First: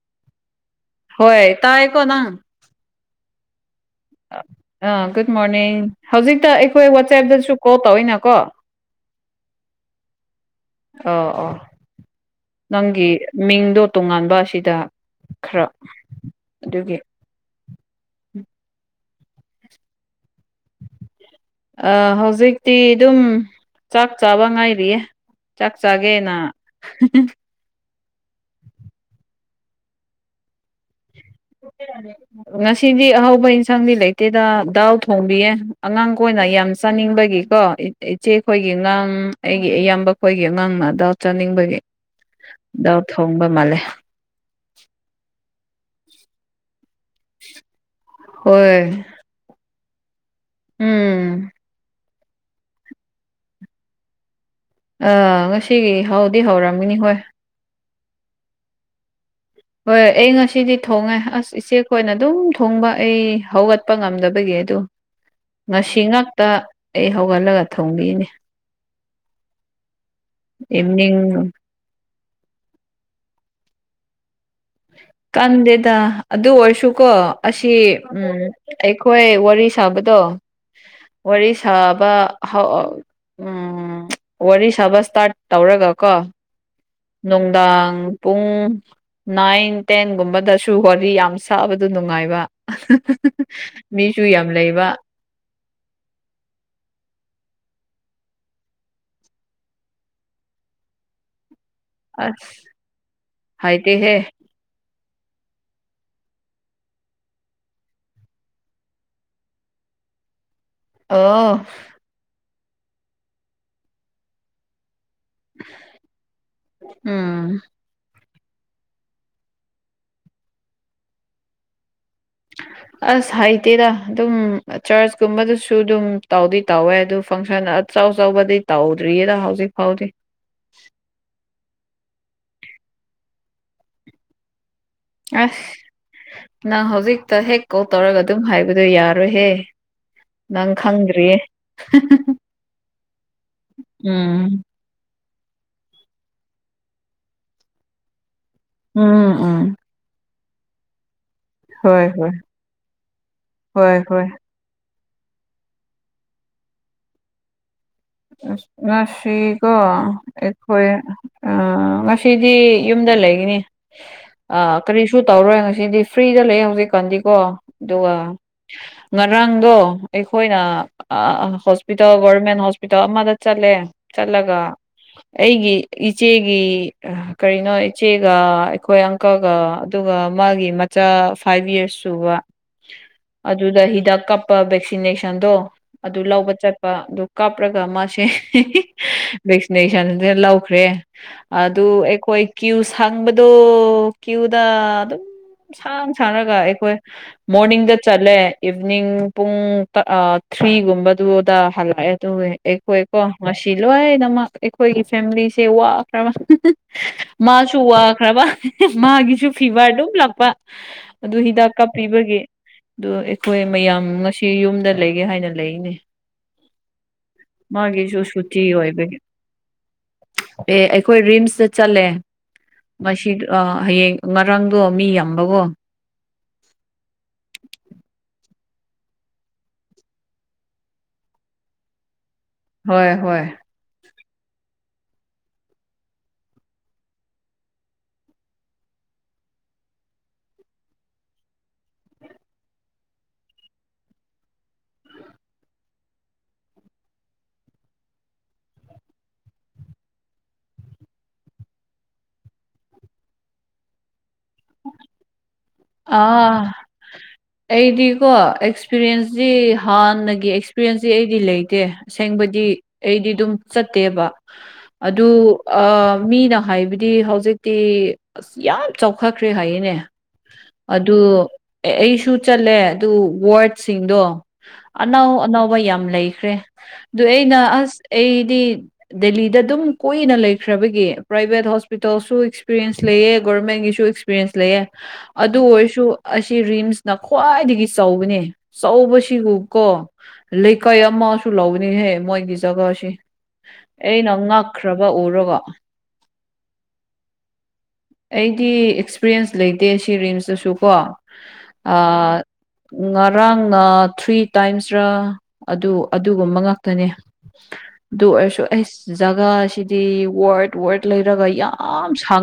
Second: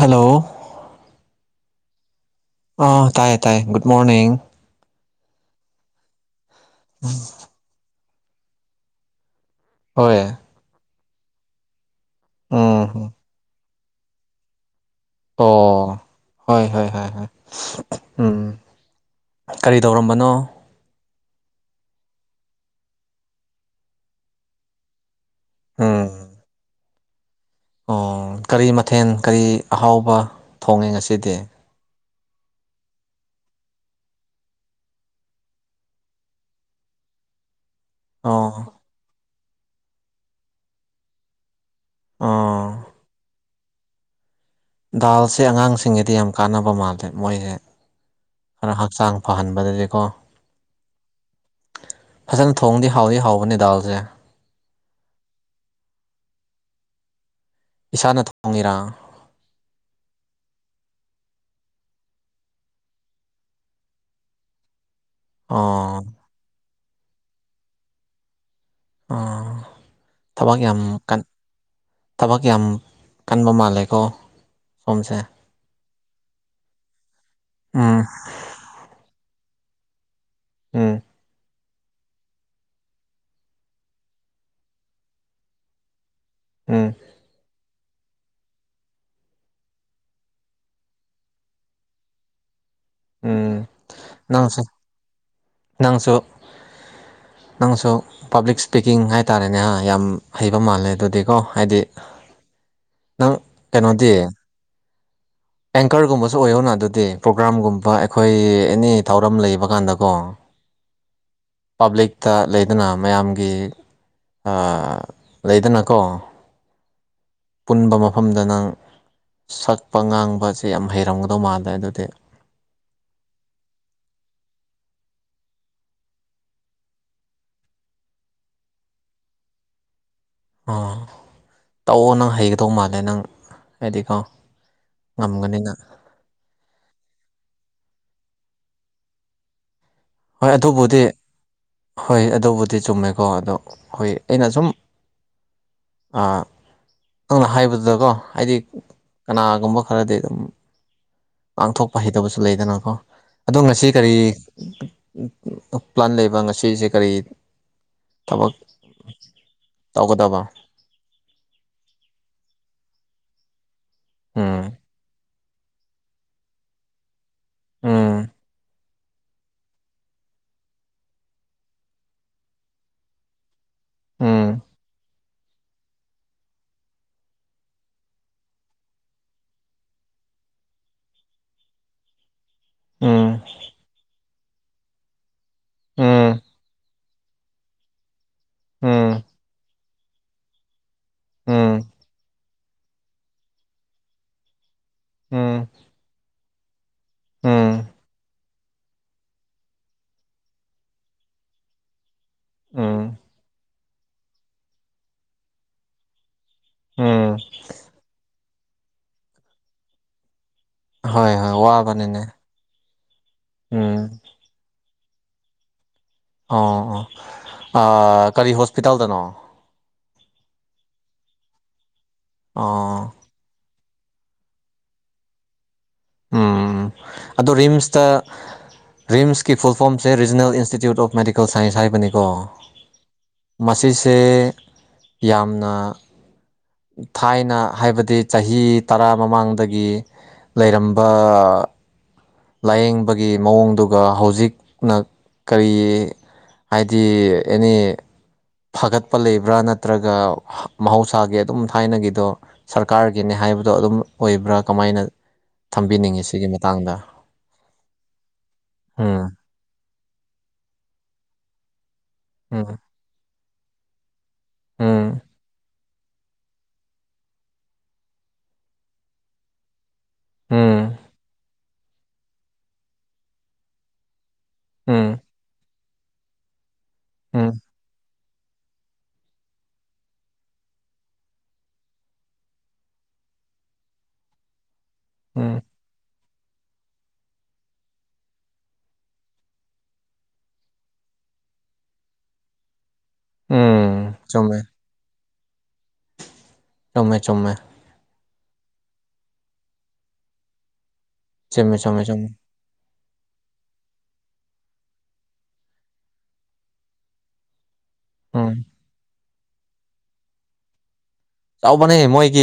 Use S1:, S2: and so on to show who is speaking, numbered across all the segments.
S1: Hello
S2: ꯍꯣꯏ ꯇ ꯑꯀꯣꯅꯥ
S1: ꯑ ꯇꯥꯏꯌꯦ ꯇꯥꯏꯌꯦ ꯃꯣꯔꯅꯤꯡ
S2: ꯑꯥ ꯒꯨꯗ ꯃꯣꯔꯅꯤꯡ ꯍꯧꯖꯤꯛꯇ ꯑꯩꯈꯣꯏ ꯋꯥꯆꯦꯞꯇꯁꯨ ꯀꯣꯜ ꯇꯧꯋꯤꯅꯀꯣ
S1: ꯍꯣꯏ
S2: ꯑ ꯑ ꯅꯪꯒꯤ
S1: ꯎꯝ
S2: ꯃꯤꯡꯗꯣ ꯇꯣꯉꯥꯟꯕ ꯑꯁꯤꯗ ꯈꯔ
S1: ꯑꯣ ꯍꯣꯏ ꯍꯣꯏ
S2: ꯑꯗꯨꯒꯤ
S1: ꯍ ꯎꯝ ꯀꯔꯤ ꯇꯧꯔꯝꯕꯅꯣ
S2: ꯑ ꯍꯧꯖꯤꯛꯇꯤ ꯑꯗꯨꯝ ꯆꯥꯛ ꯆꯥꯕ ꯉꯥꯏꯔꯤꯌꯦ
S1: ꯎꯝ
S2: ꯆꯥꯛꯆꯥꯒꯦꯅꯥ
S1: ꯑꯣ ꯀꯔꯤ ꯃꯊꯦꯜ ꯀꯔꯤ ꯑꯍꯥꯎꯕ ꯊꯣꯡꯉꯦ ꯉꯁꯤꯗꯤ
S2: ꯉꯁꯤꯗꯤ ꯑꯍꯧꯕ ꯏꯟꯁꯥꯡꯗꯤ ꯂꯩꯇꯦꯗ ꯗꯥꯎ ꯊꯣꯡꯕꯤꯌꯦ ꯑꯉꯥꯡ ꯀꯅ ꯅ ꯌꯥꯝ ꯆꯥꯅꯤꯡꯕꯒꯤ ꯀꯣ ꯏꯆꯦꯈꯣꯏꯒꯤ
S1: ꯑꯣ
S2: ꯑꯉꯥꯡ ꯑꯩꯒꯤ ꯏꯌꯥꯝꯕ ꯑꯩꯈꯣꯏꯒꯤ ꯑꯉꯥꯡꯅ ꯑꯗꯥꯎ ꯆꯥꯅꯤꯡꯕꯒꯤ
S1: ꯑꯣ
S2: ꯎ ꯊꯣꯡꯕ ꯃꯥꯂꯦ
S1: ꯗꯥꯜꯁꯦ ꯑꯉꯥꯡꯁꯤꯡꯒꯤꯗꯤ ꯌꯥꯝ ꯀꯥꯟꯅꯕ ꯃꯥꯜꯜꯂꯤꯦ ꯃꯣꯏꯁꯦ ꯈꯔ
S2: ꯍꯣꯏ
S1: ꯍꯛꯆꯥꯡ ꯐꯍꯟꯕꯗꯗꯤꯀꯣ
S2: ꯎꯝ
S1: ꯐꯖꯅ ꯊꯣꯡꯗꯤ ꯍꯥꯎꯗꯤ ꯍꯥꯎꯕꯅꯦ ꯗꯥꯜꯁꯦ
S2: ꯑꯥ ꯉꯁꯤꯒꯤ ꯍꯧꯥꯎꯗꯤ ꯍꯧꯔꯝꯃꯤꯅꯤ ꯍꯣꯏ
S1: ꯏꯁꯥꯅ ꯊꯣꯡꯉꯔꯥ
S2: ꯍꯣꯏꯣꯏ ꯑꯩ ꯉꯁꯤꯗꯤ ꯊꯣꯡꯉꯦ ꯑꯁ ꯏꯆꯦ ꯈꯣꯏꯅ ꯑꯗꯨꯝ ꯊꯣꯡꯕ ꯑꯩ ꯍꯧꯒꯠꯄ ꯉꯝꯗꯕꯒꯤ ꯑꯗꯨ
S1: ꯑꯣ
S2: ꯉꯁꯤ ꯉꯥꯛꯇ ꯑꯩ ꯍꯧꯒꯠꯂꯒ ꯊꯣꯡꯕꯤꯅꯤ
S1: ꯊꯕꯛ ꯌꯥꯝ
S2: ꯏꯚꯅꯤꯡ
S1: ꯀꯟ ꯊꯕꯛ ꯌꯥꯝ ꯀꯟꯕ ꯃꯥꯜꯂꯦꯀꯣ ꯁꯣꯝꯁꯦ
S2: ꯀꯟꯗꯦꯗ ꯑꯗꯨ ꯑꯣꯏꯔꯁꯨꯀꯣ ꯑꯁꯤ ꯎꯝ ꯑꯩꯈꯣꯏ ꯋꯥꯔꯤ ꯁꯥꯕꯗꯣ
S1: ꯎꯝ
S2: ꯋꯥꯔꯤ ꯁꯥꯕ ꯋꯥꯔꯤ ꯁꯥꯕ ꯏꯁꯇꯥꯔꯠ ꯇꯧꯔꯒ ꯀꯣ
S1: ꯎꯝ
S2: ꯅꯨꯡꯗꯥꯡ ꯄꯨꯡ ꯅꯥꯏꯟ ꯇꯦꯟꯒꯨꯝꯕꯗꯁꯨ ꯍꯣꯂꯤ ꯌꯥꯝ ꯁꯥꯕꯗꯨ ꯅꯨꯡꯉꯥꯏꯕ
S1: ꯎꯝ
S2: ꯃꯤꯁꯨ ꯌꯥꯝ
S1: ꯅꯪꯁꯨ
S2: ꯂꯩꯕ
S1: ꯅꯪꯁꯨ ꯅꯪꯁꯨ ꯄꯥꯕ꯭ꯂꯤꯛ ꯏꯁꯄꯤꯀꯤꯡ ꯍꯥꯏꯇꯥꯔꯦꯅꯦ ꯌꯥꯝ ꯍꯩꯕ ꯃꯥꯜꯂꯦ ꯑꯗꯨꯗꯤꯀꯣ ꯍꯥꯏꯗꯤ
S2: ꯑꯁ
S1: ꯅꯪ
S2: ꯍꯥꯏꯥꯏꯇ
S1: ꯀꯩꯅꯣꯗꯤ
S2: ꯍꯦ
S1: ꯑꯦꯡꯀꯔꯒꯨꯝꯕꯁꯨ ꯑꯣꯏꯌꯧꯅ ꯑꯗꯨꯗꯤ ꯄ꯭ꯔꯣꯒ꯭ꯔꯥꯝꯒꯨꯝꯕ ꯑꯩꯈꯣꯏ ꯑꯦꯅꯤ ꯊꯧꯔꯝ ꯂꯩꯕ ꯀꯥꯟꯗꯀꯣ
S2: ꯑꯣ
S1: ꯄꯕ꯭ꯂꯤꯛꯇ ꯂꯩꯗꯨꯅ ꯃꯌꯥꯝꯒꯤ ꯂꯩꯗꯅꯀꯣ
S2: ꯎꯝ
S1: ꯄꯨꯟꯕ ꯃꯐꯝ ꯃꯐꯝꯗ ꯅꯪ ꯁꯛꯄ ꯉꯥꯡꯕꯁꯦ ꯌꯥꯝ ꯍꯩꯔꯝꯒꯗꯧ ꯃꯥꯜꯂꯦ ꯑꯗꯨꯗꯤ
S2: ꯑꯁ ꯍꯥꯏꯩꯇꯦꯗ ꯑꯗꯨꯝ ꯆꯔꯆꯀꯨꯝꯕꯗꯨꯁꯨ ꯑꯗꯨꯝ ꯇꯥꯎꯗꯤ ꯇꯥꯎꯋꯦ ꯑꯗꯨ ꯐꯪꯁꯟ ꯑꯆꯧ ꯆꯥꯎꯧꯕꯗꯤ ꯇꯧꯗ꯭ꯔꯤꯌꯦꯗ ꯍꯧꯖꯤꯛ ꯐꯥꯎꯗꯤ
S1: ꯑꯥ ꯇꯥꯛꯑꯣ ꯅꯪ ꯍꯩꯒꯗꯧ ꯃꯥꯜꯂꯦ ꯅꯪ ꯍꯥꯏꯗꯤꯀꯣ
S2: ꯑꯁ
S1: ꯉꯝꯒꯅꯤꯅ
S2: ꯅꯪ ꯍꯧꯖꯤꯛꯇ ꯍꯦꯛ ꯀꯣꯜ ꯇꯧꯔꯒ ꯑꯗꯨꯝ ꯍꯥꯏꯕꯗꯨꯣ ꯌꯥꯔꯣꯏꯍꯦ
S1: ꯍꯣꯏ
S2: ꯅꯪ
S1: ꯑꯗꯨꯕꯨꯗꯤ
S2: ꯈꯪ꯭ꯔꯤ
S1: ꯍꯣꯏ ꯑꯗꯨꯕꯨꯗꯤ ꯆꯨꯝꯃꯦꯀꯣ ꯑꯗꯣ ꯍꯣꯏ ꯑꯩꯅ
S2: ꯎꯝ
S1: ꯁꯁꯨꯝ ꯅꯪꯅ ꯍꯥꯏꯕꯗꯨꯗꯀꯣ ꯍꯥꯏꯗꯤ
S2: ꯎꯝ ꯎꯝ
S1: ꯀꯅꯥꯒꯨꯝꯕ ꯈꯔꯗꯤ ꯑꯗꯨꯝ ꯄꯥꯡꯊꯣꯛꯄ
S2: ꯍꯣꯏ ꯍꯣꯏ
S1: ꯍꯩꯇꯕꯁꯨ ꯂꯩꯗꯅꯀꯣ ꯑꯗꯣ ꯉꯁꯤ
S2: ꯍꯣꯏ
S1: ꯀꯔꯤ
S2: ꯍꯣꯏ
S1: ꯄ꯭ꯂꯥꯟ ꯂꯩꯕ ꯉꯁꯤꯁꯦ ꯀꯔꯤ ꯊꯕꯛ
S2: ꯑ ꯉꯁꯤꯀꯣ
S1: ꯇꯧꯒꯗꯕ
S2: ꯑꯩꯈꯣꯏ ꯑ ꯉꯁꯤꯗꯤ ꯌꯨꯝꯗ ꯂꯩꯒꯅꯤ ꯑ
S1: ꯎꯝ
S2: ꯀꯔꯤꯁꯨ ꯇꯧꯔꯣꯏ ꯉꯁꯤꯗꯤ ꯐ꯭ꯔꯤꯗ ꯂꯩ ꯍꯧꯖꯤꯛꯀꯥꯟꯗꯤ ꯀꯣ ꯑꯗꯨꯒ
S1: ꯎꯝ
S2: ꯉꯔꯥꯡꯗꯣ ꯑꯩꯈꯣꯏꯅ ꯍꯣꯁꯄꯤꯇꯥꯜ ꯒꯣꯔꯔꯃꯦꯟ ꯍꯣꯁꯄꯤꯇꯥꯜ ꯑꯃꯗ ꯆꯠꯂꯦ
S1: ꯎꯝ
S2: ꯆꯜꯂꯒ ꯑꯩꯒꯤ ꯏꯆꯦꯒꯤ ꯀꯔꯤꯅꯣ ꯏꯆꯦꯒ ꯑꯩꯈꯣꯏ ꯑꯪꯀꯒ ꯑꯗꯨꯒ ꯃꯥꯒꯤ ꯃꯆꯥ ꯐꯥꯏꯚ ꯌꯔꯁ ꯁꯨꯕ
S1: ꯎꯝ
S2: ꯑꯗꯨꯗ ꯍꯤꯗꯥꯛ ꯀꯞꯄ ꯚꯦꯛꯁꯤꯅꯦꯁꯟꯗꯣ ꯑꯗꯨ
S1: ꯎꯝ
S2: ꯂꯧꯕ ꯆꯠꯄ ꯑꯗꯨ ꯀꯥꯞꯄ꯭ꯔꯒ ꯃꯁꯦ
S1: ꯎꯝ
S2: ꯚꯦꯛꯁꯤꯅꯦꯁꯟꯁꯤꯅ ꯂꯧꯈ꯭ꯔꯦ
S1: ꯎꯝ
S2: ꯑꯗꯨ ꯑꯩꯈꯣꯏ ꯀ꯭ꯌꯨꯁ ꯍꯪꯕꯗꯣ ꯀ꯭ꯨ ꯗ ꯑꯗꯨꯝ ꯁꯥꯡ ꯁꯥꯡꯔꯒ ꯑꯩꯈꯣꯏ
S1: ꯎꯝ ꯎꯝ
S2: ꯃꯣꯔꯅꯤꯡꯗ ꯆꯠꯂꯦ ꯏꯚꯅꯤꯡ ꯄꯨꯡ ꯊ꯭ꯔꯤꯒꯨꯝꯕꯗꯨꯗ ꯍꯜꯂꯛꯑꯦ ꯇꯋꯦ
S1: ꯎꯝ
S2: ꯑꯩꯈꯣꯏꯀꯣ ꯉꯁꯤ ꯂꯣꯏꯅꯃꯛ ꯑꯩꯈꯣꯏꯒꯤ ꯐꯦꯃꯤꯂꯤꯁꯦ ꯋꯥꯈ꯭ꯔꯕ
S1: ꯎꯝ
S2: ꯃꯥꯁꯨ ꯋꯥꯈ꯭ꯔꯕ ꯃꯥꯒꯤꯁꯨ ꯐꯤꯚꯔ ꯑꯗꯨꯝ ꯂꯥꯛꯄ
S1: ꯍꯣꯏ
S2: ꯑꯗꯨ
S1: ꯍꯣꯏ
S2: ꯍꯤꯗꯥꯛ
S1: ꯋꯥꯕꯅꯤꯅꯦ
S2: ꯀꯥꯞꯄꯤꯕꯒꯤ ꯑꯗꯨ ꯑꯩꯈꯣꯏ
S1: ꯎꯝ
S2: ꯃꯌꯥꯝ ꯉꯁꯤ ꯌꯨꯝꯗ ꯂꯩꯒꯦ ꯍꯥꯏꯅ ꯂꯩꯅꯦ ꯃꯥꯒꯤꯁꯨ
S1: ꯑꯥ ꯀꯔꯤ
S2: ꯁꯨꯇꯤ ꯑꯣꯏꯕꯒꯤ
S1: ꯍꯣꯁꯄꯤꯇꯥꯜꯗꯅꯣ
S2: ꯑꯦ ꯑꯩꯈꯣꯏ ꯔꯤꯝꯁꯇ ꯆꯠꯂꯦ
S1: ꯑꯣ
S2: ꯃꯁꯤ ꯍꯌꯦꯡ ꯉꯔꯥꯡꯗꯣ ꯃꯤ ꯌꯥꯝꯕꯒꯣ
S1: ꯎꯝ ꯑꯗꯣ ꯔꯤꯝꯁꯇ ꯔꯤꯝꯁꯀꯤ ꯐꯨꯜꯐꯣꯝꯁꯦ regional institute of medical science ꯍꯥꯏꯕꯅꯤꯀꯣ
S2: ꯍꯣꯏ ꯍꯣꯏ
S1: ꯁꯦ ꯌꯥꯝꯅ ꯊꯥꯏꯅ ꯍꯥꯏꯕꯗꯤ ꯆꯍꯤ ꯇꯔꯥ ꯃꯃꯥꯡꯗꯒꯤ ꯂꯩꯔꯝꯕ ꯂꯥꯏꯌꯦꯡꯕꯒꯤ ꯃꯑꯣꯡꯗꯨꯒ ꯍꯧꯖꯤꯛꯅ ꯀꯔꯤ ꯍꯥꯏꯗꯤ ꯑꯦꯅꯤ ꯐꯒꯠꯄ ꯂꯩꯕ꯭ꯔꯥ ꯅꯠꯇ꯭ꯔꯒ ꯃꯍꯧꯁꯥꯒꯤ ꯑꯗꯨꯝ ꯊꯥꯏꯅꯒꯤꯗꯣ ꯁꯔꯀꯥꯔꯒꯤꯅꯦ ꯍꯥꯏ ꯍꯥꯏꯕꯗꯣ ꯑꯗꯨꯝ ꯑꯣꯏꯕ꯭ꯔꯥ ꯀꯃꯥꯏꯅ ꯊꯝꯕꯤꯅꯤꯡꯉꯤ ꯁꯤꯒꯤ
S2: ꯑꯥ
S1: ꯃꯇꯥꯡꯗ
S2: ꯑꯩꯗꯤꯀꯣ
S1: ꯎꯝ
S2: ꯑꯦꯛꯁꯄꯤꯔꯤꯌꯦꯟꯁꯇ ꯍꯥꯟꯅꯒꯤ ꯑꯦꯛꯁꯄꯤꯔꯤꯌꯦꯟꯁꯁ ꯑꯩꯗꯤ ꯂꯩꯇꯦ ꯑꯁꯦꯡꯕꯗꯤ
S1: ꯎꯝ
S2: ꯑꯩꯗꯤ ꯑꯗꯨꯝ ꯆꯠꯇꯦꯕ
S1: ꯎꯝ
S2: ꯑꯗꯨꯗ ꯃꯤꯅ ꯍꯥꯏꯕꯗꯤ ꯍꯧꯖꯤꯛꯇꯤ ꯑꯁ ꯌꯥꯝ ꯆꯥꯎꯈꯠꯈ꯭ꯔꯦ ꯍꯥꯏꯌꯦꯅꯦ
S1: ꯎꯝ
S2: ꯑꯗꯨ ꯑꯩꯁꯨ ꯆꯠꯂꯦ ꯑꯗꯨ ꯋꯥꯔꯗꯁꯤꯡꯗꯣ
S1: ꯎꯝ
S2: ꯑꯅꯥꯎ ꯑꯅꯕ ꯌꯥꯝ ꯂꯩꯈ꯭ꯔꯦ ꯑꯗꯨ
S1: ꯎꯝ
S2: ꯑꯩꯅ ꯑꯁ ꯑꯩꯗꯤ ꯗꯦꯜꯂꯤꯗ ꯑꯗꯨꯝ ꯀꯣꯏꯅ ꯂꯩꯈ꯭ꯔꯕꯒꯤ ꯄ꯭ꯔꯥꯏꯚꯦꯠ ꯍꯣꯁꯄꯤꯇꯥꯜꯁꯨ ꯑꯦꯛꯁꯄꯤꯔꯤꯦꯟꯁ ꯂꯩꯑꯦ ꯒꯣꯔꯔꯃꯦꯟꯒꯤꯁꯨ ꯑꯦꯛꯁꯄꯤꯔꯤꯦꯟꯁ ꯂꯩꯑꯦ ꯑꯗꯨ
S1: ꯎꯝ
S2: ꯑꯣꯏꯔꯁꯨ ꯑꯁꯤ ꯔꯤꯝꯁꯅ ꯈ꯭ꯋꯥꯏꯗꯒꯤ ꯆꯥꯎꯧꯕꯅꯤ ꯆꯥꯎꯧꯕꯁꯤꯕꯨ ꯀꯣ ꯂꯩꯀꯥꯏ ꯑꯃꯁꯨ ꯂꯧꯅꯤꯍꯦ ꯃꯣꯏꯒꯤ ꯖꯒꯥꯁꯤ
S1: ꯎꯝ
S2: ꯑꯩꯅꯪ
S1: ꯆꯨꯝꯃꯦ
S2: ꯉꯛꯈ꯭ꯔꯕ ꯎꯔꯣꯒꯣ
S1: ꯆꯨꯝꯃꯦ ꯆꯨꯝꯃꯦ
S2: ꯑꯩꯗꯤ ꯑꯦꯛꯁꯄꯤꯔꯤꯌꯦꯟꯁ ꯂꯩꯇꯦ ꯁꯤ ꯔꯤꯝꯁꯇꯁꯨ ꯀꯣ
S1: ꯆꯨꯝꯃꯦ ꯆꯨꯝꯃꯦ ꯆꯨꯝꯃꯦ
S2: ꯉꯔꯥꯡꯅ ꯊ꯭ꯔꯤ ꯇꯥꯏꯝꯁꯔ ꯑꯗꯨ ꯑꯗꯨꯒꯨꯝꯕ ꯉꯥꯛꯇꯅꯤ ꯑꯗꯨ ꯑꯣꯏꯔꯁꯨ
S1: ꯎꯝ
S2: ꯑꯩ ꯖ ꯁꯤꯗꯤ ꯋꯥꯣꯠ ꯋꯥ
S1: ꯇꯧꯕꯅꯦ ꯃꯣꯏꯒꯤ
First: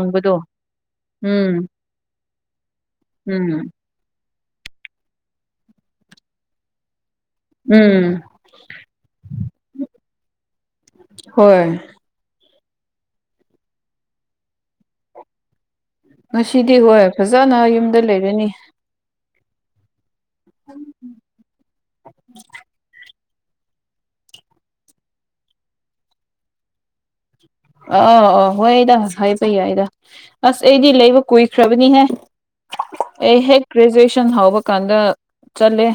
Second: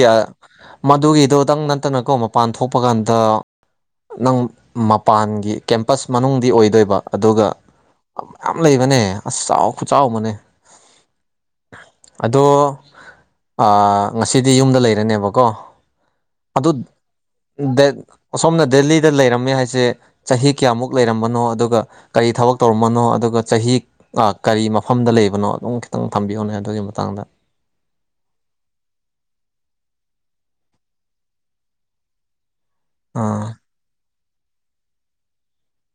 S2: ꯎꯝ
S1: ꯃꯗꯨꯒꯤꯗꯨꯣꯗꯪ ꯅꯠꯇꯅꯀꯣ ꯃꯄꯥꯟ ꯊꯣꯛꯄ ꯀꯥꯟꯗ
S2: ꯎꯝ
S1: ꯅꯪ ꯃꯄꯥꯟꯒꯤ ꯀꯦꯝꯄꯁ ꯃꯅꯨꯡꯗꯤ ꯑꯣꯏꯗꯣꯏꯕ ꯑꯗꯨꯒ
S2: ꯎꯝ
S1: ꯃꯌꯥꯝ ꯂꯩꯕꯅꯦ ꯑꯁ ꯆꯥꯎ ꯈꯨ ꯆꯥꯎꯕꯅꯦ
S2: ꯍꯣꯏ
S1: ꯑꯗꯣ ꯉꯁꯤꯗꯤ ꯌꯨꯝꯗ ꯂꯩꯔꯅꯦꯕꯀꯣ ꯑꯗꯨ
S2: ꯉꯁꯤꯗꯤ ꯍꯣꯏ ꯐꯖꯅ ꯌꯨꯝꯗ ꯂꯩꯔꯅꯤ
S1: ꯑꯁꯣꯝꯅ ꯗꯦꯜꯂꯤꯗ ꯂꯩꯔꯝꯃꯦ ꯍꯥꯏ ꯁꯦ ꯆꯍꯤ ꯀꯌꯥꯃꯨꯛ ꯂꯩꯔꯝꯕꯅꯣ ꯑꯗꯨꯒ ꯀꯔꯤ ꯊꯕꯛ ꯇꯧꯔꯝꯕꯅꯣ ꯑꯗꯨꯒ ꯑꯗꯨꯒ ꯆꯍꯤ ꯀꯔꯤ ꯃꯐꯝꯗ ꯂꯩꯕꯅꯣ ꯑꯗꯨꯝ ꯈꯤꯇꯪ ꯊꯝꯕꯤꯌꯣꯅꯦ ꯑꯗꯨꯒꯤ ꯃꯇꯥꯡꯗ
S2: ꯑ ꯑꯥ ꯍꯣꯏ ꯑꯩꯗ ꯍꯥꯏꯕ ꯌꯥꯏ ꯑꯩꯗ ꯑꯁ ꯑꯩꯗꯤ ꯂꯩꯕ ꯀꯨꯏꯈ꯭ꯔꯕꯅꯤꯍꯦ ꯑꯩ
S1: ꯑꯥ
S2: ꯍꯦꯛ ꯒ꯭ꯔꯦꯖꯨꯑꯦꯁꯟ ꯍꯧꯕ ꯀꯥꯟꯗ ꯆꯠꯂꯦ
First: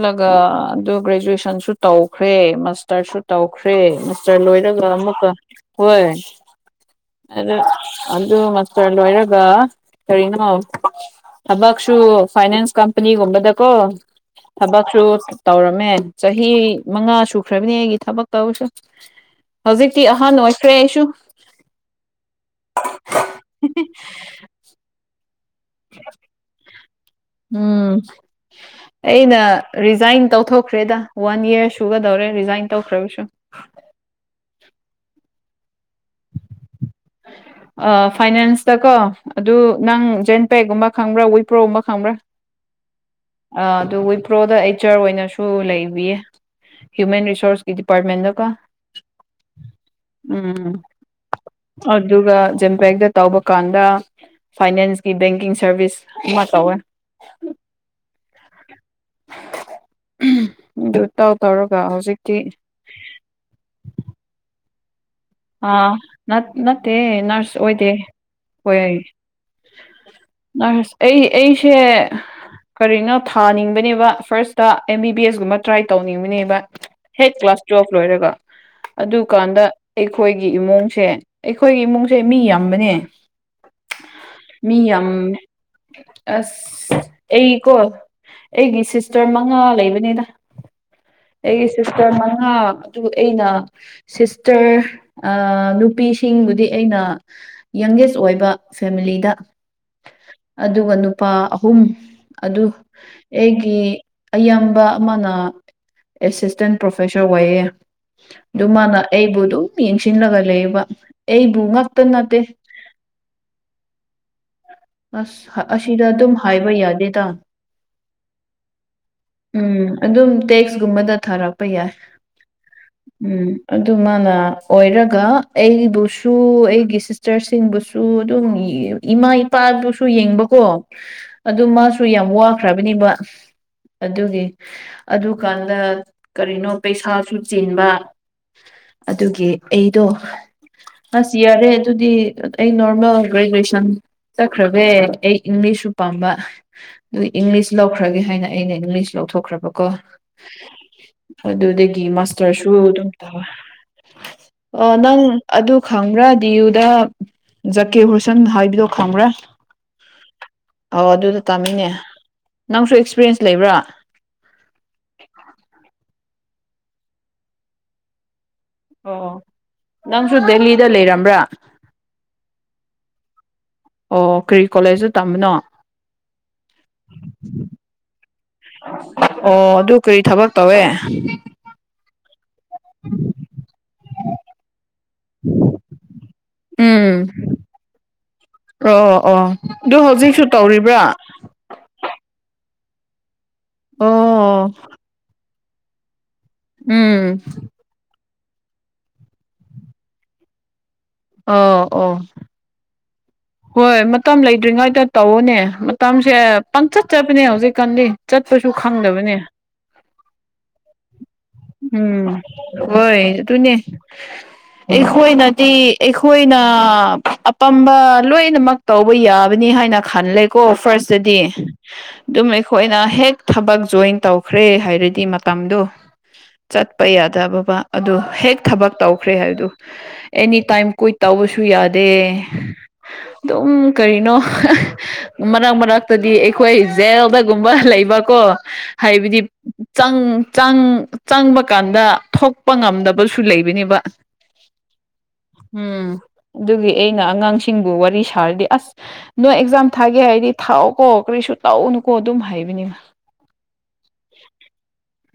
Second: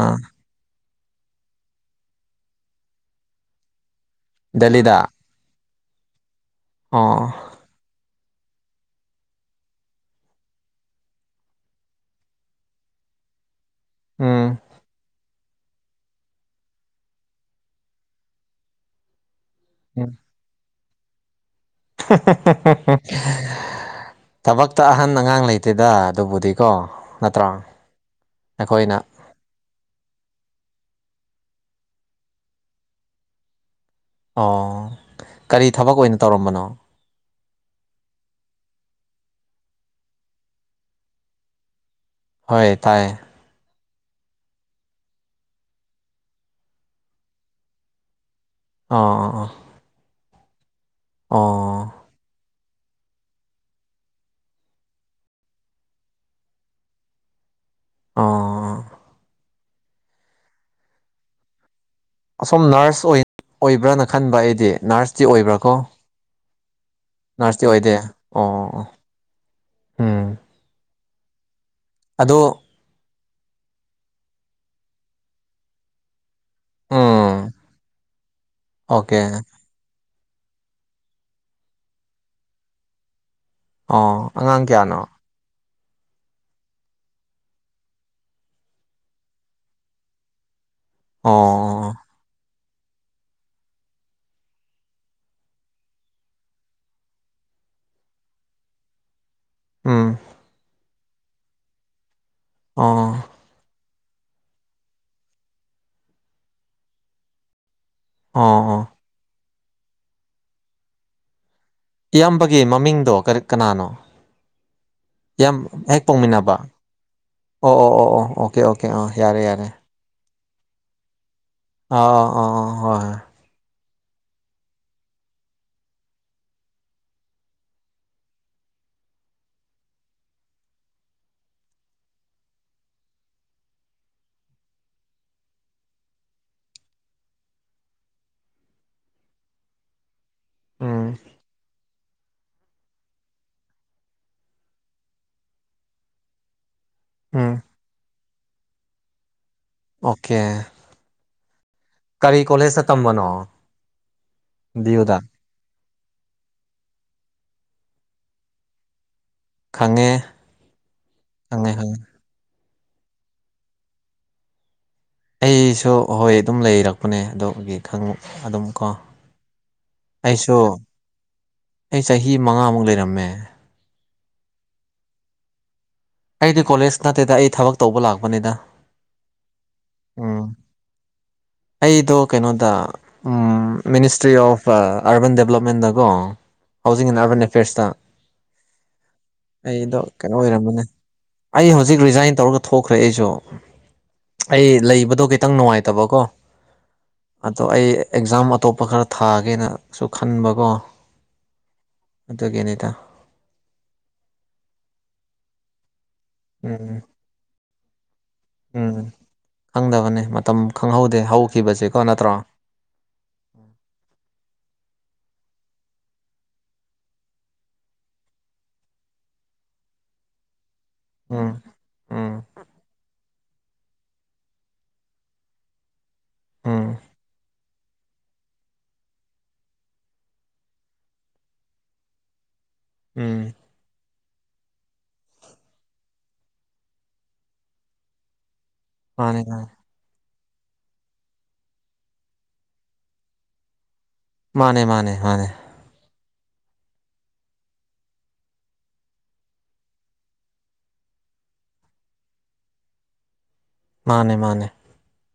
S1: ꯑꯥ
S2: ꯑꯗꯨ ꯒ꯭ꯔꯦꯖꯨꯑꯦꯁꯟꯁꯨ ꯇꯧꯈ꯭ꯔꯦ ꯃꯥꯁꯇꯔꯁꯨ ꯇꯧꯈ꯭ꯔꯦ ꯆꯇ꯭ꯔ ꯂꯣꯏꯔꯒ
S1: ꯗꯦꯜꯂꯤꯗ
S2: ꯑꯃꯨꯛꯀ ꯍꯣꯏ
S1: ꯑꯣ
S2: ꯑꯗ ꯑꯗꯨ ꯃꯥꯁꯇꯔ ꯂꯣꯏꯔꯒ ꯀꯔꯤꯅꯣ ꯊꯕꯛꯁꯨꯁꯨ ꯐꯥꯏꯅꯥꯟꯁ ꯀꯝꯄꯅꯤꯒꯨꯝꯕꯗꯀꯣ
S1: ꯎꯝ
S2: ꯊꯕꯛꯁꯨ ꯇꯧꯔꯝꯃꯦ ꯆꯍꯤ ꯃꯉꯥ ꯁꯨꯈ꯭ꯔꯕꯅꯤ ꯑꯩꯒꯤ ꯊꯕ ꯇ ꯍꯧꯖꯤꯛ
S1: ꯎꯝ.
S2: ꯑꯍ ꯅꯣꯏ ꯀ꯭ꯔꯦꯁꯁꯨ
S1: ꯊꯕꯛꯇ ꯑꯍꯟ ꯑꯉꯥꯡ ꯂꯩꯇ ꯑꯗꯨꯦꯗꯥ ꯑꯗꯨꯕꯨꯗꯤꯀꯣ ꯅꯠꯇ꯭ꯔꯥ
S2: ꯎꯝ
S1: ꯑꯩꯈꯣꯏꯅ
S2: ꯑꯩꯅ ꯔꯤꯖꯥꯏꯟ ꯇꯧꯊꯣꯛꯈ꯭ꯔꯦꯗ ꯋꯥꯟ ꯌꯔ ꯁꯨꯒꯗꯧꯔꯦ ꯔꯤꯖꯥꯏꯟ ꯇꯧꯈ꯭ꯔꯕꯁꯨ
S1: ꯑꯣ ꯀꯔꯤ ꯊꯕꯛ ꯑꯣꯏꯅ ꯇꯧꯔꯝꯕꯅꯣ
S2: ꯐꯥꯏꯅꯥꯟꯁꯇ ꯀꯣ ꯑꯗꯨ ꯅꯪ ꯖꯦꯟ ꯄꯦꯒꯨꯝꯕ ꯈꯪꯕ꯭ꯔꯥ ꯋꯤꯄ꯭ꯔꯣꯒꯨꯝꯕ ꯈꯪꯕ꯭ꯔꯥ
S1: ꯍꯣꯏ ꯇꯥꯏ
S2: ꯑꯗꯨ ꯋꯤꯄ꯭ꯔꯣꯗ ꯑꯩꯆ ꯑꯔ ꯑꯣꯏꯅꯁꯨ ꯂꯩꯕꯤꯌꯦ ꯍ꯭ꯌꯨꯃꯦꯟ ꯔꯤꯁꯣꯔꯁꯀꯤ ꯗꯤꯄꯥꯔꯠꯃꯦꯟꯗꯀꯣ
S1: ꯑꯥ ꯑꯥ ꯑꯥ
S2: ꯎꯝ ꯑꯗꯨꯒ ꯖꯦꯝꯄꯦꯛꯛꯇ ꯇꯧꯕ ꯀꯥꯟꯗ ꯐꯥꯏꯅꯥꯟꯁꯀꯤ ꯕꯦꯡꯀꯤꯡ ꯁꯥꯔꯚꯤꯁ ꯑꯃ ꯇꯧꯋꯦ
S1: ꯑꯥ
S2: ꯇ ꯇꯔ
S1: ꯑꯁꯣꯝ ꯅꯔꯁ ꯑꯣꯏꯕ꯭ꯔꯅ ꯈꯟꯕ ꯑꯩꯗꯤ ꯅꯔꯁ
S2: ꯑꯥ ꯅꯠꯇꯦ ꯅꯔꯁ
S1: ꯅꯔꯁꯇꯤ
S2: ꯑꯣꯏꯗꯦ
S1: ꯑꯣ
S2: ꯍꯣꯏ
S1: ꯑꯣ
S2: ꯑ
S1: ꯎꯝ
S2: ꯑꯩ ꯑꯩꯁꯦ
S1: ꯑꯗꯣ
S2: ꯀꯔꯤꯅꯣ ꯊꯥꯅꯤꯡꯕꯅꯦꯕ ꯐꯥꯔꯁꯇ ꯑꯦꯝ ꯕꯤ ꯕꯤ ꯑꯦꯁꯒꯨꯝꯕ ꯇ꯭ꯔꯥꯏ ꯇꯧꯅꯤꯡꯕꯅꯦꯕ ꯍꯦꯠ
S1: ꯎꯝ
S2: ꯀ꯭ꯂꯥꯁ ꯇꯨꯋꯦꯜꯐ ꯂꯣꯏꯔꯒ
S1: ꯑꯣꯀꯦ
S2: ꯑꯗꯨꯀꯥꯟꯗ ꯑꯩꯈꯣꯏꯒꯤ ꯏꯃꯨꯡꯁꯦ ꯑꯩꯈꯣꯏꯒꯤ ꯏꯃꯨꯡꯁꯦ ꯃꯤ ꯌꯥꯝꯕꯅꯦ
S1: ꯑꯣ ꯑꯉꯥꯡ
S2: ꯃꯤ
S1: ꯀꯌꯥꯅꯣ
S2: ꯌꯥꯝ ꯑꯁ ꯑꯩ ꯀꯣ ꯑꯩꯒꯤ ꯁꯤꯁꯇꯔ ꯃꯉꯥ ꯂꯩꯕꯅꯤꯅ
S1: ꯑꯣ
S2: ꯑꯩꯒꯤ ꯁꯤꯁꯇꯔ ꯃꯉꯥ ꯑꯗꯨ ꯑꯩꯅ ꯁꯤꯁꯇꯔ ꯅꯨꯄꯤꯁꯤꯡꯕꯨꯗꯤ ꯑꯩꯅ ꯌꯪꯒꯦꯁ ꯑꯣꯏꯕ ꯐꯦꯃꯤꯂꯤꯗ
S1: ꯎꯝ
S2: ꯑꯗꯨꯒ ꯅꯨꯄꯥ ꯑꯍꯨꯝ ꯑꯗꯨ
S1: ꯑꯣ
S2: ꯑꯩꯒꯤ ꯑꯌꯥꯝꯕ ꯑꯃꯅ ꯑꯦꯁꯤꯁꯇꯦꯟ ꯄ꯭ꯔꯣꯐꯦꯁꯔ ꯑꯣꯏꯌꯦ
S1: ꯑꯣ ꯑꯣ
S2: ꯑꯗꯨꯃꯅ ꯑꯩꯩꯕꯗꯨ ꯌꯦꯡꯁꯤꯟꯂꯒꯂꯦꯕ
S1: ꯏꯌꯥꯝꯕꯒꯤ ꯃꯃꯤꯡꯗꯣ ꯀꯔꯤ ꯀꯅꯥꯅꯣ ꯌꯥꯝ
S2: ꯑꯁ ꯑꯁꯤꯗ
S1: ꯍꯦꯛ
S2: ꯑꯗꯨꯝ
S1: ꯄꯧꯃꯤꯟꯅꯕ
S2: ꯍꯥꯏꯕ ꯌꯥꯗꯦꯗ
S1: ꯑꯣ ꯑꯣ ꯑꯣ ꯑꯣ ꯑꯣꯀꯦ ꯑꯣꯀꯦ ꯑꯥ ꯌꯥꯔꯦ ꯌꯥꯔꯦ
S2: ꯗꯦꯛꯁ ꯨꯝꯃꯟꯗ ꯊꯥꯔ
S1: ꯑ ꯑ ꯑ ꯑ ꯍ
S2: ꯑꯗꯨꯃꯅ ꯑꯣꯏꯔꯒ ꯑꯩꯕꯨꯁꯨ ꯑꯩꯒꯤ ꯁꯤꯁꯇꯔꯁꯤꯡꯕꯨꯁꯨ ꯑꯗꯨꯝ ꯏꯃꯥ ꯏ ꯄꯥꯗꯨꯁꯨ ꯌꯦꯡꯕꯀꯣ ꯑꯗꯨ ꯃꯥꯁꯨ ꯌꯥꯝ ꯋꯥꯈ꯭ꯔꯕꯅꯦꯕ ꯑꯗꯨꯒꯤ ꯑꯗꯨꯀꯥꯟꯗ ꯀꯔꯤꯅꯣ ꯄꯩꯁꯥꯁꯨ ꯆꯦꯟꯕ ꯑꯗꯨꯒꯤ ꯑꯩꯗꯣ
S1: ꯎꯝ
S2: ꯑꯁ ꯌꯥꯔꯦ ꯑꯗꯨꯗꯤ ꯑꯩ ꯅꯣꯔꯃꯦꯜ ꯒ꯭ꯔꯦꯖꯨꯑꯦꯁꯟ ꯆꯠꯈ꯭ꯔꯕꯦ ꯑꯩ ꯏꯪꯂꯤꯁꯁꯨ ꯄꯥꯝꯕ ꯑꯗꯨ
S1: ꯎꯝ
S2: ꯏꯪꯂꯤꯁ ꯂꯧꯈ꯭ꯔꯒꯦ ꯍꯥꯏꯅ ꯑꯩꯅ ꯏꯪꯂꯤꯁ ꯂꯧꯊꯣꯛꯈ꯭ꯔꯕꯀꯣ
S1: ꯑꯣꯀꯦ
S2: ꯑꯗꯨ ꯑꯗꯒꯤ
S1: ꯀꯔꯤ ꯀꯣꯂꯦꯖꯇ
S2: ꯃꯥꯁꯇꯔꯁꯨ ꯑꯗꯨꯝ
S1: ꯇꯝꯕꯅꯣ
S2: ꯇꯧ
S1: ꯗꯤꯌꯨꯗ
S2: ꯅꯪ ꯈꯪꯕ꯭ꯔꯥ ꯗꯤ ꯌꯨꯗ ꯖꯛꯀꯦ ꯍꯨꯔꯁꯟ ꯍꯥꯏꯕꯤꯗꯣ ꯈꯪꯕ꯭ꯔꯥ
S1: ꯈꯪꯉꯦ
S2: ꯑ ꯑꯗꯨꯗ
S1: ꯈꯪꯉꯦ
S2: ꯇꯥꯃꯤꯅꯦ
S1: ꯈꯪꯉꯦ
S2: ꯅꯪꯁꯨ ꯑꯦꯛꯁꯄꯤꯔꯤꯌꯦꯟꯁ ꯂꯩꯕ꯭ꯔꯥ
S1: ꯑꯩꯁꯨ ꯍꯣꯏ ꯑꯗꯨꯝ ꯂꯩꯔꯛꯄꯅꯦ ꯑꯗꯨꯒꯤ ꯈꯪ ꯑꯗꯨꯝ ꯀꯣ
S2: ꯑꯣ ꯅꯪꯁꯨ
S1: ꯑꯩꯁꯨ
S2: ꯗꯦꯂꯤꯗ ꯂꯩꯔꯝꯕ꯭ꯔꯥ
S1: ꯑꯩ ꯆꯍꯤ ꯃꯉꯥꯃꯨꯛ ꯂꯩꯔꯝꯃꯦ
S2: ꯑꯣ ꯀ꯭ꯔꯤ ꯀꯣꯂꯦꯖꯇ ꯇꯝꯃꯤꯅꯣ
S1: ꯑꯩꯗꯤ ꯀꯣꯂꯦꯖ ꯅꯠꯇꯦꯗ ꯑꯩ ꯊꯕꯛ ꯇꯧꯕ ꯂꯥꯛꯄꯅꯤꯅ
S2: ꯑꯣ ꯑꯗꯨ ꯀꯔꯤ ꯊꯕꯛ ꯇꯧꯋꯦ
S1: ꯑꯩꯗ ꯀꯩꯅꯣꯗ ꯃꯤꯅꯤꯁꯇ꯭ꯔꯤ ꯑꯣꯐ ꯑꯔꯕꯟ ꯗꯦꯕꯂꯞꯃꯦꯟꯗꯀꯣ ꯍꯥꯎꯖꯤꯡ
S2: ꯎꯝ
S1: ꯑꯦꯟ ꯑꯥꯔꯕꯟ ꯑꯦꯐꯤꯌꯔꯁꯇ
S2: ꯑꯣ ꯑꯣ ꯑꯗꯨ
S1: ꯑꯩꯗꯣ ꯀꯩꯅꯣ
S2: ꯍꯧꯖꯤꯛꯁꯨ
S1: ꯑꯣꯏꯔꯝꯕꯅꯦ
S2: ꯇꯧꯔꯤꯕ꯭ꯔꯥ
S1: ꯑꯩ ꯍꯧꯖꯤꯛ ꯔꯤꯖꯥꯏꯟ ꯇꯧꯔꯒ ꯊꯣꯛꯈ꯭ꯔꯦ ꯑꯩꯁꯨ ꯑꯩ
S2: ꯑꯣꯝ
S1: ꯂꯩꯕꯗꯣ ꯈꯤꯇꯪ ꯅꯨꯡꯉꯥꯏꯇꯕꯀꯣ
S2: ꯎꯝ
S1: ꯑꯗꯣ ꯑꯩ ꯑꯦꯛꯖꯥꯝ ꯑꯇꯣꯞꯄ ꯈꯔ ꯊꯥꯒꯦꯅꯁꯨ ꯈꯟꯕꯀꯣ
S2: ꯑ ꯑꯣ
S1: ꯑꯗꯨꯒꯤꯅꯤꯗ
S2: ꯍꯣꯏ ꯃꯇꯝ ꯂꯩꯗ꯭ꯔꯤꯉꯩꯗ ꯇꯧꯧꯕꯅꯦ ꯃꯇꯝꯁꯦ
S1: ꯎꯝ
S2: ꯄꯪꯆꯠ ꯆꯕꯅꯦ ꯍꯧꯖꯤꯛꯀꯥꯟꯗꯤ ꯆꯠꯄꯁꯨ
S1: ꯎꯝ
S2: ꯈꯪꯗꯕꯅꯦ
S1: ꯈꯪꯗꯕꯅꯦ ꯃꯇꯝ ꯈꯪꯍꯧꯗꯦ ꯍꯧꯈꯤꯕꯁꯦꯀꯣ
S2: ꯎꯝ
S1: ꯅꯠꯇ꯭ꯔꯣ
S2: ꯍꯣꯏ ꯇꯨꯅꯦ ꯑꯩꯈꯣꯏꯅꯗꯤ ꯑꯩꯈꯣꯏꯅ ꯑꯄꯥꯝꯕ ꯂꯣꯏꯅꯃꯛ ꯇꯧꯕ ꯌꯥꯕꯅꯤ ꯍꯥꯏꯅ ꯈꯜꯂꯦꯀꯣ ꯐꯥꯔꯁꯇꯗꯤ
S1: ꯎꯝ ꯎꯝ
S2: ꯑꯗꯨꯝ ꯑꯩꯈꯣꯏꯅ ꯍꯦꯛ ꯊꯕꯛ ꯖꯣꯏꯟ ꯇꯧꯈ꯭ꯔꯦ ꯍꯥꯏꯔꯗꯤ ꯃꯇꯝꯗꯣ
S1: ꯎꯝ
S2: ꯆꯠꯄ ꯌꯥꯗꯕꯕꯥ ꯑꯗꯨ ꯍꯦꯛ ꯊꯕꯛ ꯇꯧꯈ꯭ꯔꯦ ꯍꯥꯏꯕꯗꯨ ꯑꯦꯅꯤ ꯇꯥꯏꯝ ꯀꯨꯏ ꯇꯧꯕꯁꯨ ꯌꯥꯗꯦ
S1: ꯎꯝ
S2: ꯑꯗꯨꯝ ꯀꯔꯤꯅꯣ ꯃꯔꯛ ꯃꯔꯛꯇꯗꯤ ꯑꯩꯈꯣꯏ ꯖꯦꯜꯗꯒꯨꯝꯕ ꯂꯩꯕꯀꯣ ꯍꯥꯏꯕꯗꯤ
S1: ꯃꯥꯅꯦ
S2: ꯆꯪ ꯆꯪꯕ ꯀꯥꯟꯗ ꯊꯣꯛꯄ ꯉꯝꯗꯕꯁꯨ ꯂꯩꯕꯅꯦꯕ
S1: ꯃꯥꯅꯦ ꯃꯥꯅꯦ ꯃꯥꯅꯦ
S2: ꯎꯝ ꯑꯗꯨꯒꯤ ꯑꯩꯅ ꯑꯉꯥꯡꯁꯤꯡ ꯁꯤꯡꯕꯨ ꯋꯥꯔꯤ ꯁꯥꯔꯗꯤ ꯑꯁ ꯅꯣꯏ ꯑꯦꯛꯖꯥꯝ ꯊꯥꯒꯦ ꯍꯥꯏꯔꯗꯤ ꯊꯥꯎꯑꯣꯀꯣ ꯀꯔꯤꯁꯨ ꯇꯥꯎꯎꯅꯨꯀꯣ ꯑꯗꯨꯝ ꯍꯥꯏꯕ ꯅꯤ
S1: ꯃꯥꯅꯦ ꯃꯥꯅꯦ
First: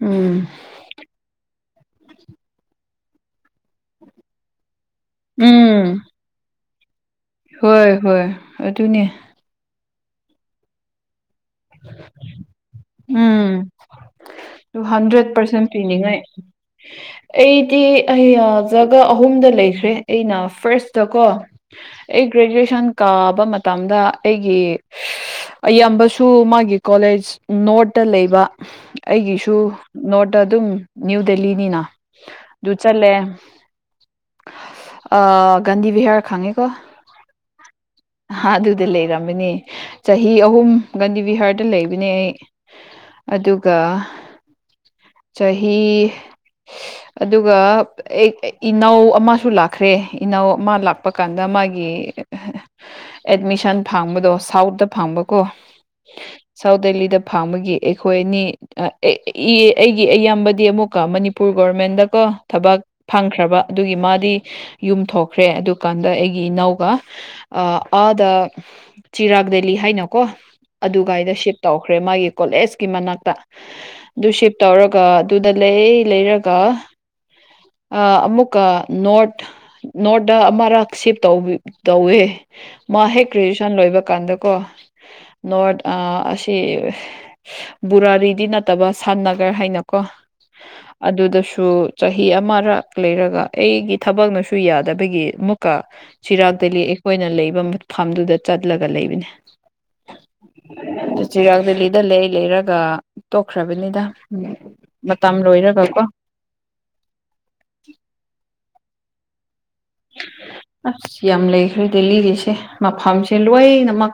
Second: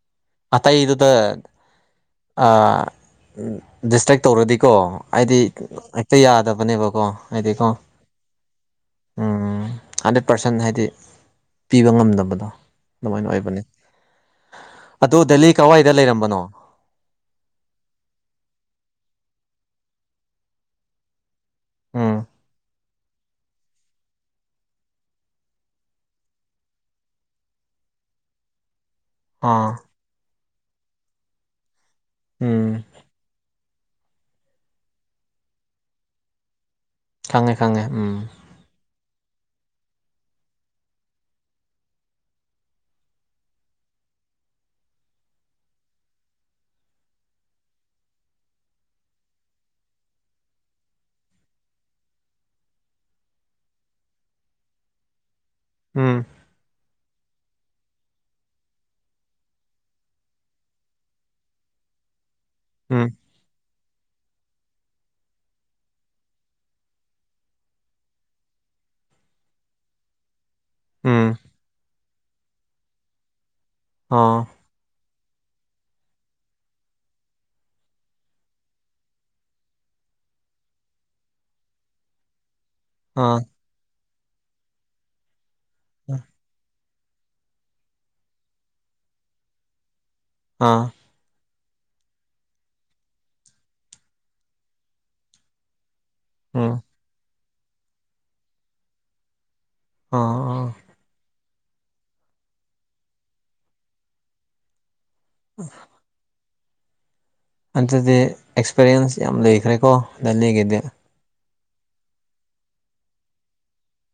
S2: ꯎꯝ
S1: ꯑꯇꯩꯗꯨꯗ ꯗꯤꯁꯇ꯭ꯔꯦꯛ ꯇꯧꯔꯗꯤꯀꯣ ꯍꯥꯏꯗꯤ
S2: ꯎꯝ
S1: ꯍꯦꯛꯇ ꯌꯥꯗꯕꯅꯦꯕꯀꯣ ꯍꯥꯏꯗꯤꯀꯣ
S2: ꯍꯣꯏ ꯍꯣꯏ ꯑꯗꯨꯅꯦ
S1: ꯎꯝ ꯍꯟꯗ꯭ꯔꯦꯠ ꯄꯥꯔꯁꯦꯟ ꯍꯥꯏꯗꯤ ꯄꯤꯕ ꯉꯝꯗꯕꯗꯣ ꯑꯗꯨꯃꯥꯏꯅ ꯑꯣꯏꯕꯅꯤ
S2: ꯇꯨ ꯍꯟꯗ꯭ꯔꯦꯠ ꯄꯥꯔꯁꯦꯟ ꯄꯤꯅꯤꯡꯉꯥꯏ
S1: ꯂꯩꯔꯝꯕꯅꯣ
S2: ꯑꯩꯗꯤ ꯑꯩ ꯒ ꯑꯍꯨꯝꯗ ꯂꯩꯈ꯭ꯔꯦ ꯑꯩꯅ ꯐꯥꯔꯁꯇ ꯀꯣ
S1: ꯎꯝ
S2: ꯑꯩ ꯒ꯭ꯔꯦꯖꯨꯑꯦꯁꯟ ꯀꯥꯕ ꯃꯇꯝꯗ ꯑꯩꯒꯤ ꯑꯌꯥꯝꯕꯁꯨ ꯁꯨ ꯃꯥꯒꯤ ꯀꯣꯂꯦꯖ ꯅꯣꯔꯠꯇ ꯂꯩꯕ ꯑꯩꯒꯤꯁꯨ
S1: ꯑꯥ
S2: ꯅꯣꯔꯠꯇ ꯑꯗꯨꯝ ꯅ꯭ꯌꯨ ꯗꯦꯜꯂꯤꯅꯤꯅ
S1: ꯎꯝ
S2: ꯑꯗꯨ ꯆꯠꯂꯦ ꯑ ꯥꯟꯙꯤꯕꯤꯍꯥꯔ ꯈꯪꯉꯦꯀꯣ
S1: ꯈꯪꯉꯦ ꯈꯪꯉꯦ ꯎꯝ
S2: ꯍꯥ ꯑꯗꯨꯗꯂ ꯏꯔꯝ ꯆꯍꯤ ꯑꯍꯨꯝ ꯒꯥꯟꯙꯤ ꯕꯤꯍꯥꯔꯗ ꯂꯩꯕꯅꯦ ꯑꯩ ꯑꯗꯨꯒ ꯆꯍꯤ ꯑꯗꯨꯒ ꯑꯩ ꯏꯅꯥꯎ ꯑꯃꯁꯨ ꯂꯥꯛꯈ꯭ꯔꯦ ꯏꯅꯥꯎ ꯑꯃ ꯂꯥꯛꯄ ꯀꯥꯟꯗ ꯃꯥꯒꯤ ꯑꯦꯠꯃꯤꯁꯟ ꯐꯪꯕꯗꯣ ꯁꯥꯎꯠꯇꯠꯇ ꯐꯪꯕꯀꯣ
S1: ꯎꯝ
S2: ꯁꯥꯎꯠ ꯗꯦꯜꯂꯤ ꯗ ꯐꯥꯡꯕꯒꯤ ꯑꯩꯈꯣꯏ ꯑꯅꯤ ꯑꯩꯒꯤ ꯑꯌꯥꯝꯕꯗꯤ ꯑꯃꯨꯛꯀꯣ ꯃꯅꯤꯄꯨꯔ ꯒꯣꯔꯔꯃꯦꯟꯗꯀꯣ ꯊꯕꯛ
S1: ꯎꯝ
S2: ꯐꯪꯈ꯭ꯔꯕ ꯑꯗꯨꯒꯤ ꯃꯥꯗꯤ ꯌꯨꯝ ꯊꯣꯛꯈ꯭ꯔꯦ ꯑꯗꯨꯀꯥꯟꯗ ꯑꯩꯒꯤ ꯏꯅꯥꯎꯒ ꯑꯥꯗ ꯆꯤꯔꯥꯛ ꯗꯦꯂꯤ ꯍꯥꯏꯅꯀꯣ ꯑꯗꯨꯒꯥꯏꯗ
S1: ꯎꯝ
S2: ꯁꯤꯞ ꯇꯧꯈ꯭ꯔꯦ ꯃꯥꯒꯤ ꯀꯣꯂꯦꯖꯀꯤ ꯃꯅꯥꯛꯇ
S1: ꯑꯣ
S2: ꯑꯗꯨꯁꯤꯞ ꯇꯧꯔꯒ ꯀ ꯑꯗꯨꯗ ꯂꯩ ꯂꯩꯔꯒ ꯑꯃꯨꯛꯀ ꯅꯣꯠ ꯅꯣꯠꯇ ꯑꯃꯔꯛ ꯁꯤꯞ ꯇꯧꯕ ꯇꯧꯋꯦ ꯃꯥ ꯍꯦꯛ
S1: ꯑꯥ
S2: ꯒ꯭ꯔꯦꯖꯨꯋꯦꯁꯟ ꯂꯣꯏꯕ ꯀꯥꯟꯗꯀꯣ ꯅꯣꯔꯠ ꯑꯁꯤ ꯔꯥꯔꯤꯗꯤ ꯅꯠꯇꯕ ꯁꯝ ꯒꯔ ꯍꯥꯏꯅꯀꯣ
S1: ꯑꯥ
S2: ꯑꯗꯨꯗꯁꯨ ꯁꯨ ꯆꯍꯤ ꯑꯃꯔꯛ ꯂꯩꯔꯒ ꯑꯩꯒꯤ ꯊꯕꯛꯅꯁꯨ ꯌꯥꯗꯕꯒꯤ ꯑꯃꯨꯛꯀ ꯆꯤꯔꯥꯛ
S1: ꯎꯝ
S2: ꯗꯦꯂꯤ ꯑꯩꯈꯣꯏꯅ ꯂꯩꯕ ꯃꯐꯝꯗꯨꯗ ꯆꯠꯂꯒ ꯂꯩꯕꯅꯦ
S1: ꯑꯥ ꯑꯥ
S2: ꯑꯗꯨ ꯆꯤꯔꯥꯛ ꯗꯦꯂꯤꯗ ꯂꯩ ꯂꯩꯔꯒ ꯇꯣꯛꯈ꯭ꯔꯕꯅꯤꯗ ꯎꯝ ꯃꯇꯝ ꯂꯣꯏꯔꯒꯀꯣ
S1: ꯑꯗꯨꯗꯤ ꯑꯦꯛꯁꯄꯤꯔꯤꯌꯦꯟꯁ ꯌꯥꯝ ꯂꯩꯈ꯭ꯔꯦꯀꯣ ꯗꯅꯦꯒꯤꯗꯤ
S2: ꯑꯩꯈꯣꯏ ꯗꯦꯜꯂꯤꯒꯤꯁꯦ ꯃꯐꯝꯁꯦ ꯂꯣꯏꯅꯃꯛ